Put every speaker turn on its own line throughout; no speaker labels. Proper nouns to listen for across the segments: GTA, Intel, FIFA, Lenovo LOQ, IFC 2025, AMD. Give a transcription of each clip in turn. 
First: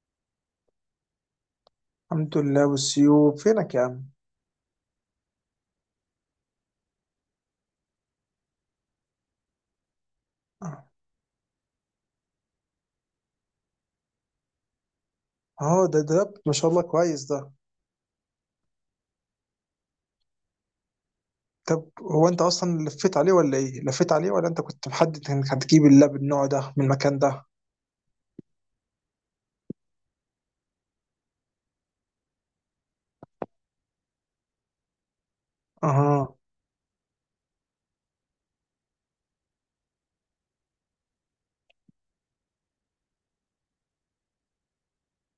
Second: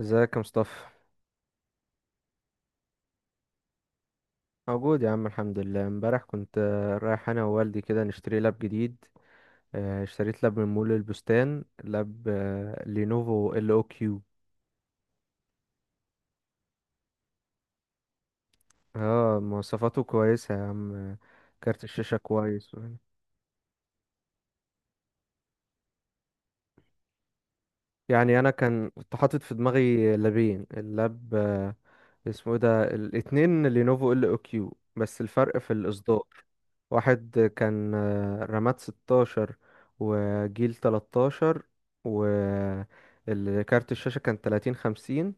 ازيك يا مصطفى؟
الحمد لله، والسيوب فينك يا عم.
موجود يا عم الحمد لله. امبارح كنت رايح انا ووالدي كده نشتري لاب جديد. اشتريت لاب من مول البستان. لاب لينوفو ال او كيو.
اه ده، ما شاء الله، كويس ده.
اه، مواصفاته كويسة يا عم. كارت
طب
الشاشة
هو انت
كويس.
اصلا لفيت عليه ولا ايه، لفيت عليه ولا انت كنت محدد انك هتجيب اللاب النوع ده من المكان ده؟
يعني انا كان كنت حاطط في دماغي لابين. اللاب اسمه ايه ده، الاتنين لينوفو ال او كيو بس الفرق في الاصدار.
اها.
واحد كان رامات 16 وجيل 13 وكارت الشاشة كان 30 50.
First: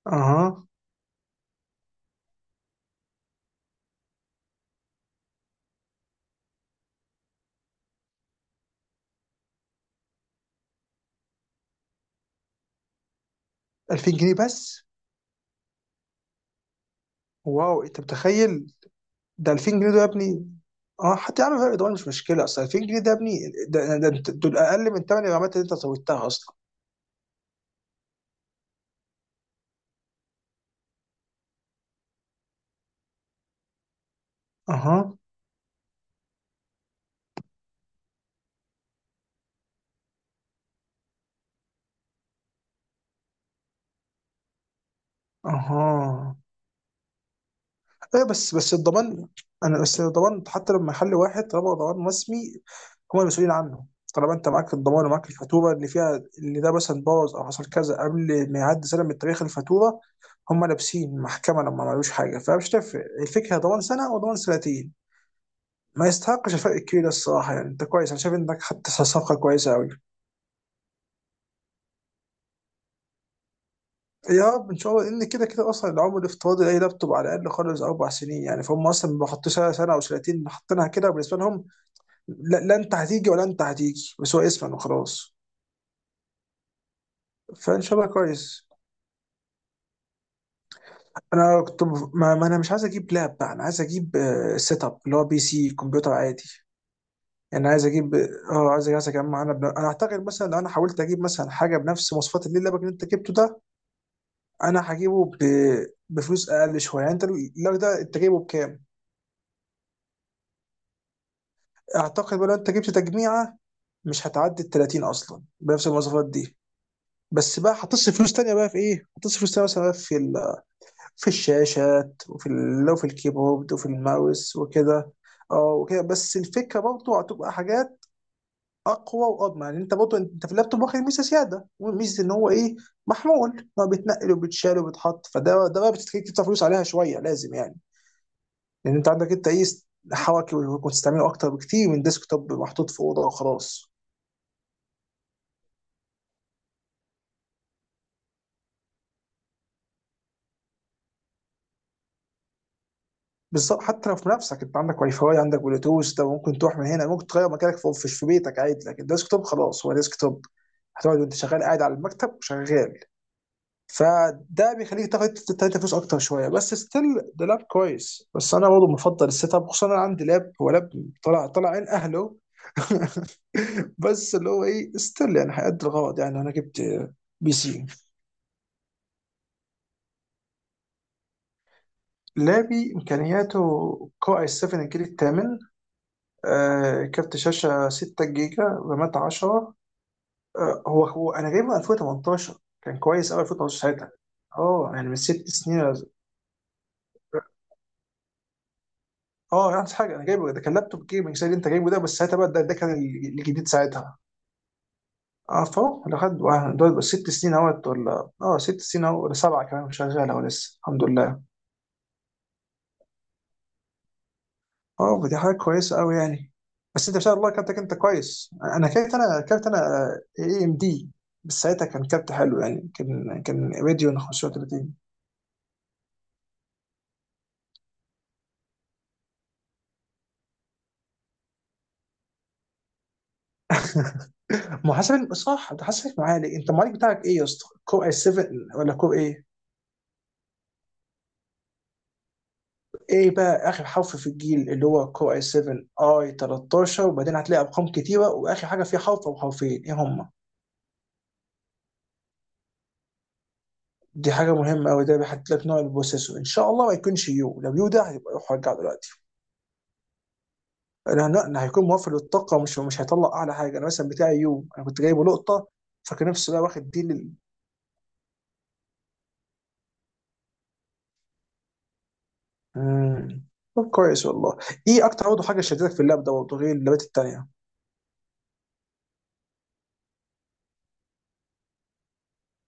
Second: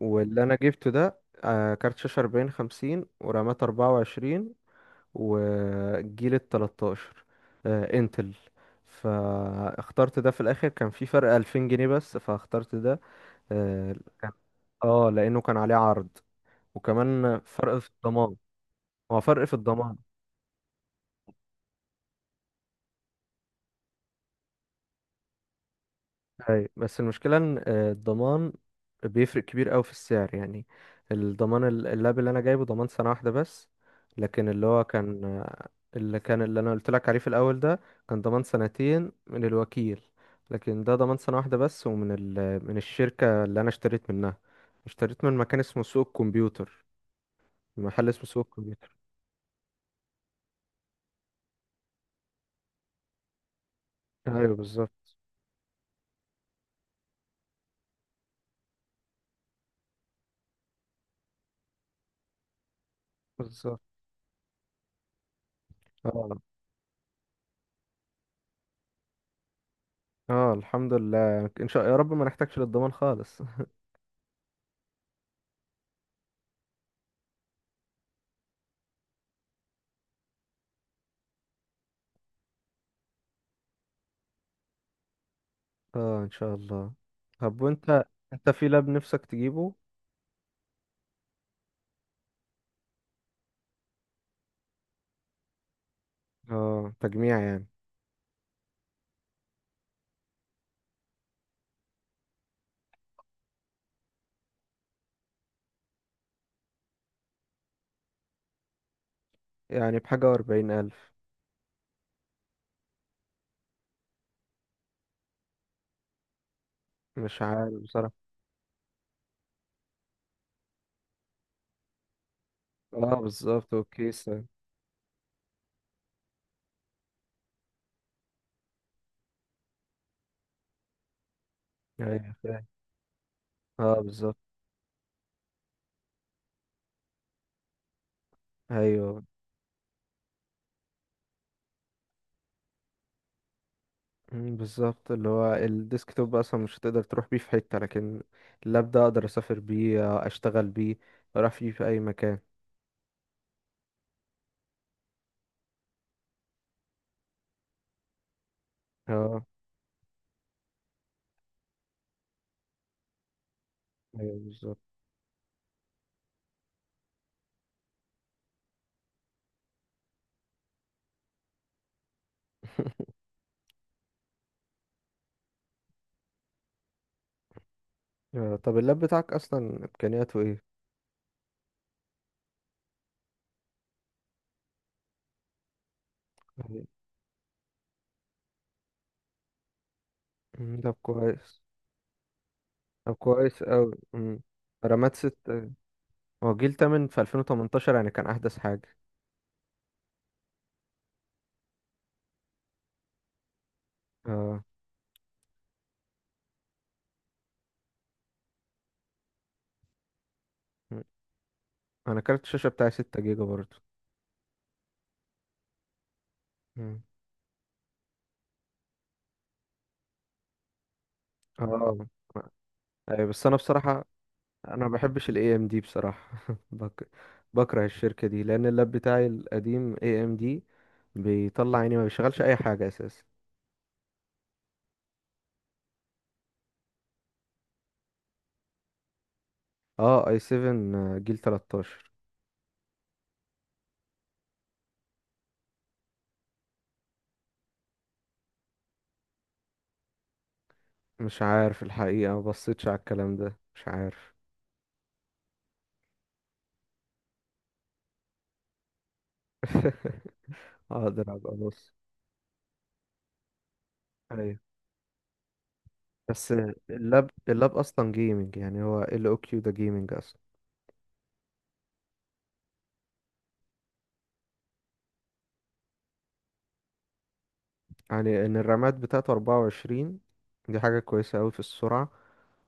واللي انا
اها.
جبته ده كارت شاشة 40 50 ورامات 24، والجيل ال 13 انتل. فاخترت ده. في الاخر كان في فرق 2000 جنيه بس فاخترت ده. اه
2000
كان-
جنيه بس؟
لانه كان عليه عرض وكمان فرق
واو،
في
انت
الضمان.
متخيل
هو فرق
ده
في
2000 جنيه
الضمان.
ده يا ابني؟ اه، حتى يا عم فرق دول مش مشكله، اصل 2000 جنيه ده يا ابني. دول اقل من ثمن الرامات اللي انت زودتها اصلا.
أي بس المشكلة إن الضمان بيفرق كبير أوي في السعر يعني. اللاب اللي أنا جايبه ضمان سنة واحدة بس. لكن اللي هو
اها.
كان اللي كان اللي أنا قلت لك عليه في الأول ده كان ضمان سنتين من الوكيل. لكن ده ضمان سنة واحدة بس من الشركة اللي أنا اشتريت منها. اشتريت من مكان اسمه سوق
اها.
الكمبيوتر. محل اسمه
ايوه،
سوق
بس
الكمبيوتر.
الضمان، انا بس الضمان حتى لما يحل واحد، طالما هو ضمان رسمي هم المسؤولين عنه. طالما انت
ايوه
معاك الضمان
بالظبط.
ومعاك الفاتوره اللي فيها اللي ده مثلا باظ او حصل كذا قبل ما يعدي سنه من تاريخ الفاتوره، هم لابسين المحكمه لما ما عملوش حاجه، فمش تفرق الفكره
بالظبط.
ضمان سنه وضمان سنتين. ما
اه.
يستحقش الفرق الكبير ده الصراحه، يعني انت كويس، انا شايف انك خدت صفقه كويسه قوي.
اه الحمد لله، ان شاء يا رب ما نحتاجش للضمان خالص.
يا رب ان شاء الله، ان كده كده اصلا العمر الافتراضي لاي لابتوب على الاقل خالص 4 سنين، يعني فهم اصلا ما حطوش سنه، سنة او سنتين حاطينها كده بالنسبه لهم. لا، لا، انت هتيجي ولا انت هتيجي، بس هو اسفن وخلاص.
اه ان شاء الله. طب
فان شاء
وانت،
الله
انت في
كويس.
لاب نفسك تجيبه؟
انا كنت ما انا مش عايز اجيب لاب بقى، انا عايز اجيب سيت اب اللي هو بي سي كمبيوتر عادي.
اه تجميع يعني.
يعني عايز اجيب، اه، عايز اجمع. انا انا اعتقد مثلا لو انا حاولت اجيب مثلا حاجه بنفس مواصفات اللي لابك اللي انت جبته ده، انا بفلوس اقل شويه. يعني انت اللاب ده انت جايبه بكام؟
يعني بحاجة وأربعين ألف.
اعتقد بقى لو انت جبت تجميعه مش هتعدي ال 30 اصلا بنفس المواصفات دي.
مش
بس بقى
عارف بصراحة.
هتصرف فلوس تانية بقى في ايه؟ هتصرف فلوس تانية مثلا بقى في الشاشات لو في
اه بالظبط
الكيبورد وفي
وكيسة.
الماوس وكده. اه وكده، بس الفكره برضه هتبقى حاجات اقوى واضمن، يعني انت برضه انت في اللابتوب واخد ميزه زياده وميزه ان
ايوه
هو
فاهم.
ايه، محمول، ان هو
اه
بيتنقل
بالظبط.
وبيتشال وبيتحط، فده ده بقى بتخليك تدفع فلوس عليها شويه لازم يعني. لان انت
ايوه.
عندك انت ايه، حواكي وتستعمله اكتر بكتير من ديسك توب محطوط في اوضه وخلاص.
مم، بالظبط. اللي هو الديسكتوب اصلا مش هتقدر تروح بيه في حتة، لكن اللاب ده اقدر اسافر بيه، اشتغل بيه، اروح بيه في اي مكان.
بالظبط، حتى لو في نفسك انت عندك واي فاي، عندك بلوتوث، ده ممكن تروح من هنا، ممكن تغير مكانك في بيتك عادي، لكن الديسك توب
اه.
خلاص هو ديسك توب، هتقعد وانت شغال قاعد على المكتب شغال.
ايوه
فده
بالظبط.
بيخليك تاخد تلاتة فلوس اكتر شويه بس ستيل ده لاب كويس. بس انا برضه بفضل السيت اب، خصوصا انا عندي لاب، هو لاب طلع عين اهله. بس اللي هو ايه، ستيل يعني هيأدي الغرض. يعني انا جبت بي سي.
طب اللاب بتاعك اصلا امكانياته ايه؟
لابي امكانياته كو اي 7 الجيل الثامن،
طيب.
آه، كارت شاشة 6 جيجا، رامات 10.
مم،
آه،
طب
هو أنا
كويس.
جايبه 2018، كان
طب
كويس أوي
كويس
2018
اوي.
ساعتها.
مم.
اه يعني
رامات
من ست
6.
سنين ولا-،
هو الجيل التامن في 2018 يعني كان أحدث حاجة.
اه يعني حاجة أنا جايبه ده كان لابتوب جيمنج زي اللي أنت جايبه ده، بس ساعتها بقى ده كان الجديد ساعتها.
اه.
اه، فهو ده خد دول بس 6 سنين، اهوت ولا اه 6 سنين اهو، ولا سبعة، كمان شغالة ولسه
م.
الحمد لله.
أنا كارت الشاشة بتاعي 6 جيجا برضه.
اه، ما دي حاجه كويسه قوي يعني.
م.
بس انت ما شاء الله كابتنك انت كويس، انا كابت انا اي ام دي. بس ساعتها كان
اه
كابت حلو يعني،
أيوة.
كان
بس أنا
كان
بصراحة،
راديون
أنا ما
35.
بحبش ال AMD بصراحة. بك... بكره الشركة دي لأن اللاب بتاعي القديم AMD بيطلع عيني، ما بيشغلش أي حاجة أساسا.
محاسب صح، انت حاسبك معالي، انت المعالج بتاعك ايه يا اسطى، كور اي 7 ولا كور ايه؟
اه اي 7 جيل 13.
ايه بقى اخر حرف في الجيل، اللي هو كور اي 7 اي 13، وبعدين هتلاقي ارقام كتيره واخر حاجه فيه حرف او حرفين، ايه هم؟
مش عارف الحقيقة، ما بصيتش على الكلام ده، مش
دي
عارف.
حاجه مهمه قوي، ده بيحط لك نوع البروسيسور، ان شاء الله ما يكونش يو، لو يو ده هيبقى روح رجعه دلوقتي. لا
اقدر
لا،
ابقى
أنا هيكون
بص.
موفر للطاقه، مش هيطلع اعلى حاجه. انا مثلا بتاعي
ايوه
يوم انا كنت جايبه لقطه، فكان
بس
نفسي بقى واخد دي
اللاب
لل.
اللاب اصلا جيمنج يعني، هو ال او كيو ده جيمنج.
مم. طب كويس والله. ايه اكتر برضه حاجه شدتك في اللاب ده برضه غير اللابات التانيه؟
يعني ان الرامات بتاعته 24، دي حاجة كويسة قوي في السرعة.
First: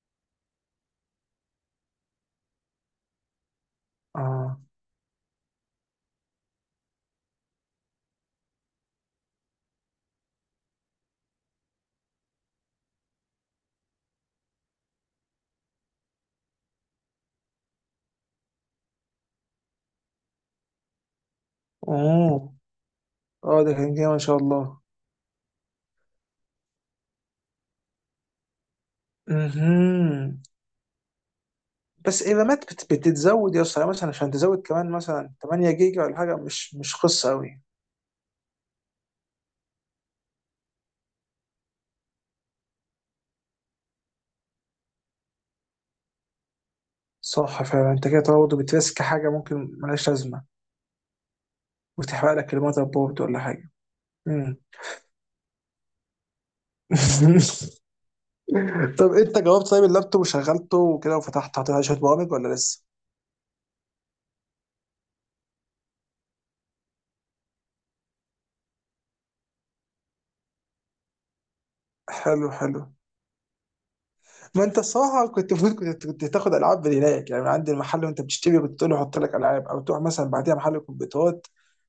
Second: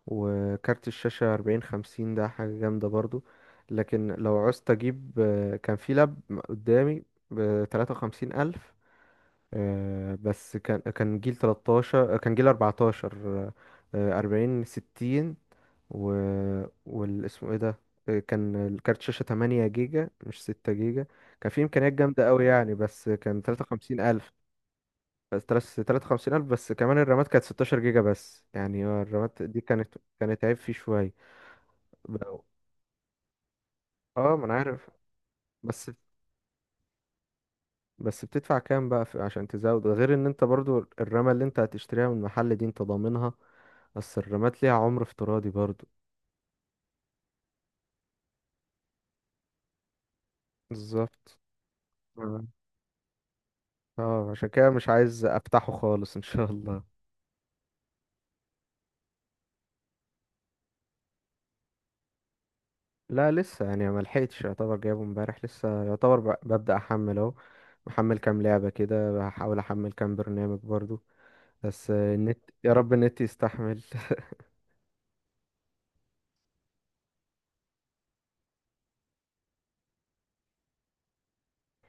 وكارت الشاشة 40 50 ده حاجة جامدة برضو. لكن لو
اه.
عوزت اجيب كان في لاب قدامي ب 53 ألف، بس كان جيل 13، كان جيل 14، 40 60، و والاسمه ايه ده كان الكارت شاشة 8 جيجا مش 6 جيجا. كان في إمكانيات جامدة قوي
اوه،
يعني، بس كان
اه ده كان
53
جامد ما
ألف.
شاء الله.
بس تلات تلاتة وخمسين ألف، بس كمان الرامات كانت 16 جيجا بس. يعني هو الرامات دي كانت
مهم.
كانت عيب فيه شوية.
بس
ب-
الرامات بتتزود يا اسطى، يعني مثلا عشان
اه ما أنا
تزود
عارف.
كمان مثلا 8
بس
جيجا ولا حاجه، مش قصه قوي.
بس بتدفع كام بقى في عشان تزود، غير ان انت برضو الرامة اللي انت هتشتريها من المحل دي انت ضامنها. بس الرامات ليها عمر افتراضي برضو.
صح فعلا، انت كده برضه بترسك حاجه ممكن ملهاش لازمه،
بالظبط.
وتحرق
اه.
لك الموتر بورد ولا حاجه.
عشان
مم.
كده مش عايز افتحه خالص ان شاء الله.
طب انت جاوبت طيب اللابتوب وشغلته وكده، وفتحت حطيت عليه شويه برامج ولا لسه؟
لا لسه، يعني ما لحقتش. يعتبر جايبه امبارح لسه. يعتبر ببدأ احمل اهو. محمل كام لعبة كده، بحاول احمل كام برنامج برضو. بس النت،
حلو
يا
حلو.
رب النت يستحمل.
ما انت الصراحه كنت المفروض كنت تاخد العاب من هناك، يعني من عند المحل وانت بتشتري، كنت تقول له حط لك العاب، او تروح مثلا بعديها محل كمبيوترات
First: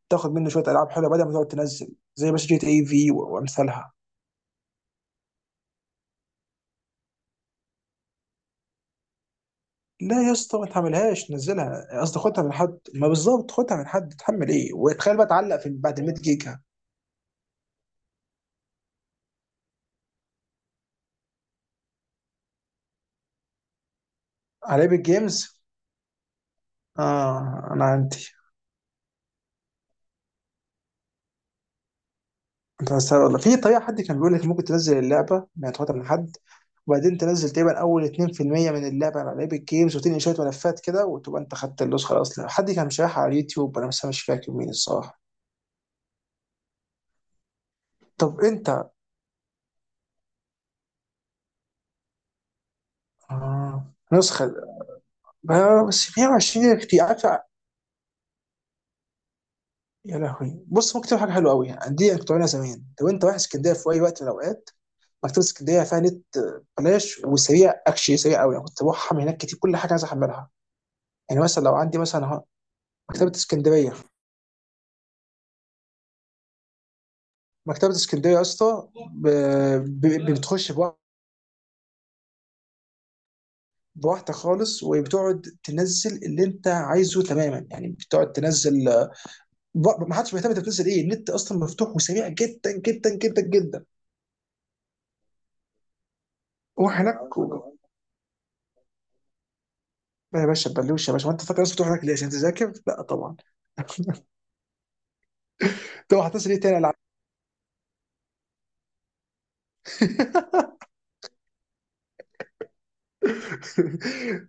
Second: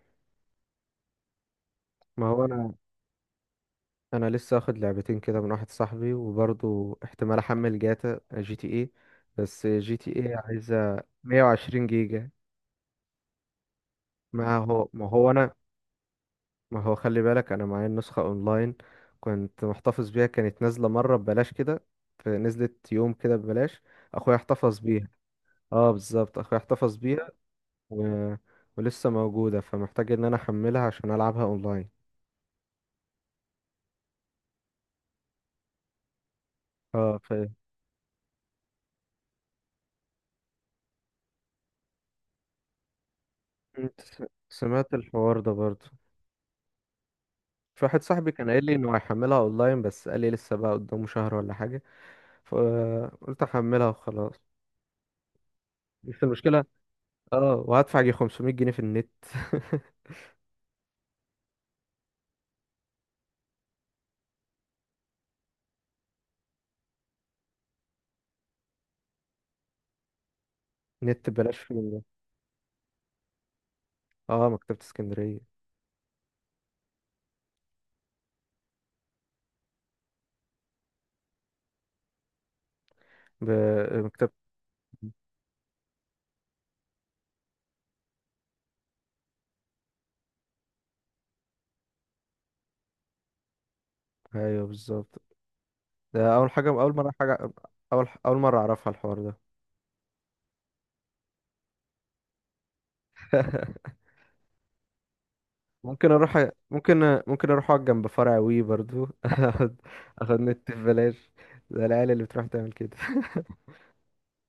تاخد منه شويه العاب حلوه، بدل ما تقعد تنزل.
ما
زي
هو
بس جي تي
انا
اي في وامثالها
انا لسه اخد لعبتين كده من واحد صاحبي، وبرضه احتمال احمل جاتا جي تي اي، بس جي تي
لا يا
اي
اسطى، ما
عايزه
تحملهاش،
120
نزلها قصدي
جيجا.
خدها من حد، ما بالظبط خدها من حد، تحمل
ما
ايه
هو ما
وتخيل بقى
هو انا
تعلق في بعد 100 جيجا؟
ما هو خلي بالك، انا معايا النسخه اونلاين. كنت محتفظ بيها، كانت نازله مره ببلاش كده، فنزلت يوم كده ببلاش. اخويا احتفظ
على ايبك
بيها.
جيمز،
اه بالظبط اخويا احتفظ بيها.
اه انا عندي.
و... ولسه موجوده، فمحتاج ان انا احملها عشان العبها اونلاين.
انت هتستغرب والله، في طريقه حد كان بيقول لك ممكن تنزل اللعبه، ما تاخدها من حد، وبعدين
اه
تنزل تقريبا اول 2% من اللعبه على لعيب الجيمز، وتنقل شويه ملفات كده، وتبقى انت خدت النسخه الاصليه. حد كان شارحها على اليوتيوب، انا
انت
بس مش
س-
فاكر مين
سمعت
الصراحه.
الحوار ده برضه. في واحد صاحبي
طب
كان قايل لي
انت،
انه هيحملها اونلاين، بس قال لي لسه بقى قدامه شهر ولا حاجه، فقلت احملها
آه،
وخلاص.
نسخه، آه، بس
بس المشكله
120 كتير عارف.
اه وهدفع جي 500 جنيه في النت.
يا لهوي، بص ممكن تعمل حاجه حلوه قوي، يعني دي كنت بعملها زمان، لو انت رايح اسكندريه في اي وقت من الاوقات، مكتبه اسكندريه فيها نت آه بلاش وسريع، اكشلي سريع قوي، انا كنت بروح احمل هناك كتير كل حاجه عايز احملها.
نت
يعني
ببلاش
مثلا لو
فين
عندي
ده؟
مثلا أهو، مكتبه اسكندريه،
اه مكتبه اسكندريه.
مكتبة اسكندرية يا اسطى، بتخش
ب... مكتبه.
بواحدة خالص، وبتقعد تنزل اللي انت عايزه تماما، يعني بتقعد تنزل، ما حدش مهتم انت بتنزل ايه، النت اصلا مفتوح وسريع جدا جدا جدا جدا.
ايوه بالظبط. ده اول حاجه،
روح
اول مره
هناك و...
حاجه، اول مره اعرفها الحوار ده.
يا باشا بلوش يا باشا، ما انت فاكر الناس بتروح هناك ليه، عشان تذاكر؟ لا طبعا.
ممكن
طب
اروح،
هتنزل ايه تاني، العب.
ممكن اروح اقعد جنب فرع وي برضو. اخد، اخد نت ببلاش. ده العيال اللي بتروح تعمل كده.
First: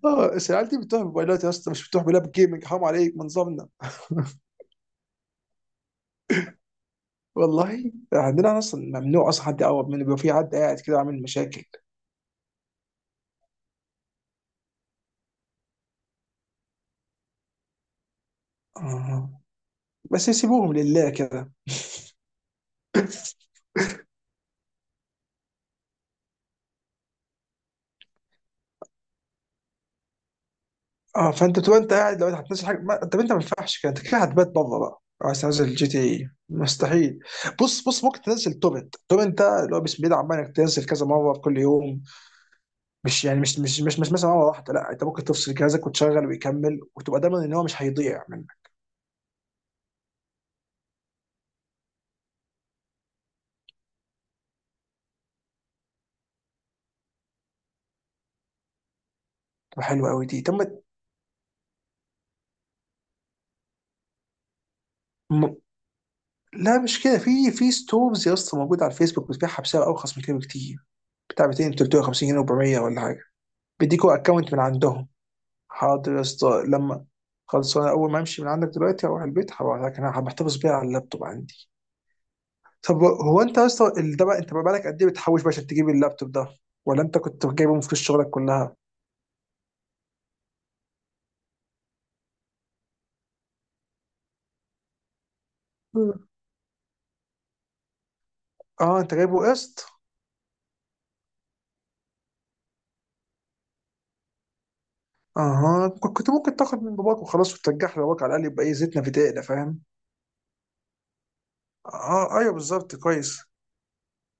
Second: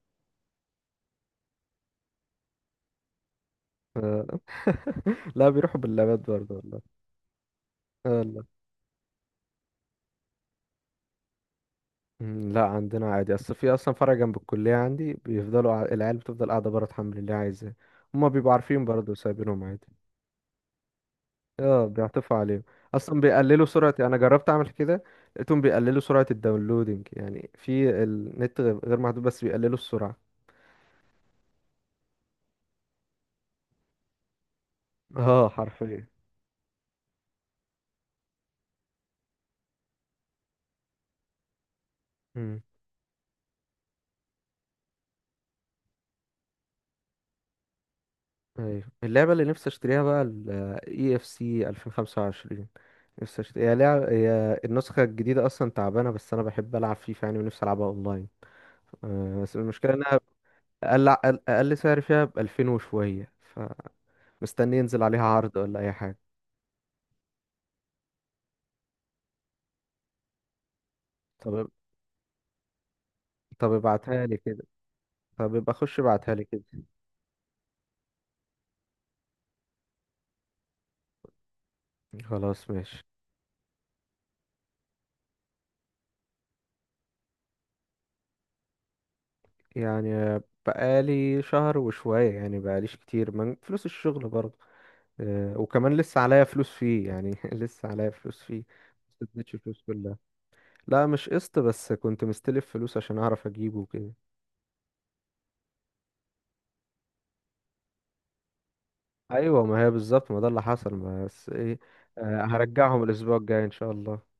اه بس العيال دي بتروح بموبايلات يا اسطى، مش بتروح بلاب جيمنج، حرام عليك، من ضمننا.
آه. لا بيروحوا باللابات برضه والله.
والله
آه والله.
عندنا اصلا ممنوع اصلا حد يقرب منه، بيبقى في حد قاعد كده عامل مشاكل.
مم، لا عندنا عادي. اصل في اصلا فرع جنب الكليه عندي بيفضلوا العيال بتفضل قاعده بره تحمل اللي عايزاه. هما بيبقوا عارفين برضه
آه.
سايبينهم عادي.
بس يسيبوهم لله كده.
اه بيعطفوا عليهم. اصلا بيقللوا سرعه. انا جربت اعمل كده، لقيتهم بيقللوا سرعه الداونلودنج. يعني في النت غير محدود، بس بيقللوا السرعه.
اه فانت تبقى انت قاعد، لو انت هتنزل حاجه ما... طب انت ما ينفعش كده، انت كده هتبات بره بقى عايز
اه
تنزل جي تي
حرفيا.
اي، مستحيل. بص بص، ممكن تنزل توبنت، توبنت ده اللي هو بسم الله عمال انك تنزل كذا مره في كل يوم،
مم.
مش يعني مش مثلا مره واحده، لا انت ممكن تفصل جهازك وتشغل ويكمل، وتبقى ضامن ان هو مش هيضيع منك.
ايوه اللعبه اللي نفسي اشتريها بقى ال اي اف سي 2025. هي النسخة الجديدة أصلا تعبانة، بس أنا بحب ألعب فيفا يعني، ونفسي ألعبها أونلاين. بس
تبقى
المشكلة
حلوه
إنها
قوي دي، تم.
أقل أقل سعر فيها بألفين وشوية، فمستني ينزل عليها
م...
عرض ولا أي حاجة.
لا مش كده، في في ستورز يا اسطى موجوده على الفيسبوك بتبيعها بسعر ارخص من كده بكتير، بتاع
طب
200، 350 جنيه، 400 ولا حاجه،
طب
بيديكوا
ابعتها لي
اكونت من
كده.
عندهم.
طب ابقى أخش
حاضر يا
ابعتها لي كده.
اسطى لما، خلاص، انا اول ما امشي من عندك دلوقتي اروح البيت هبقى، لكن انا بحتفظ بيها على اللابتوب عندي.
خلاص
طب
ماشي.
هو انت يا اسطى ده بقى انت بقى لك قد ايه بتحوش بقى عشان تجيب اللابتوب ده، ولا انت كنت جايبه من فلوس شغلك كلها؟
يعني بقالي شهر وشوية، يعني بقاليش كتير من فلوس الشغل برضه. وكمان لسه
مم.
عليا فلوس فيه يعني. لسه عليا فلوس فيه.
اه انت
ما
جايبه
سددتش الفلوس
قسط.
كلها. لا مش قسط، بس كنت مستلف فلوس عشان اعرف اجيبه وكده.
اها، كنت ممكن تاخد من باباك وخلاص وترجعها لباباك، على الاقل يبقى ايه، زيتنا في دقيقنا
ايوه
فاهم.
ما هي بالظبط، ما ده اللي حصل بس ايه.
اه ايوه بالظبط
هرجعهم
كويس.
الاسبوع الجاي ان شاء الله.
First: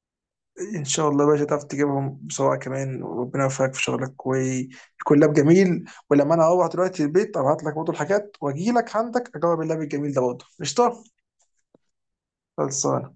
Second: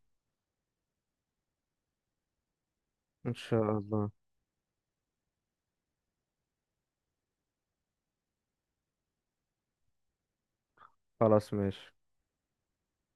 ان شاء الله يا باشا تعرف تجيبهم بسرعه كمان،
ان
وربنا يوفقك
شاء
في
الله.
شغلك ويكون لاب جميل. ولما انا اروح دلوقتي البيت ابعت لك برضه الحاجات واجي لك عندك اجرب اللاب الجميل ده برضه، قشطه.
خلاص ماشي.
خلصان.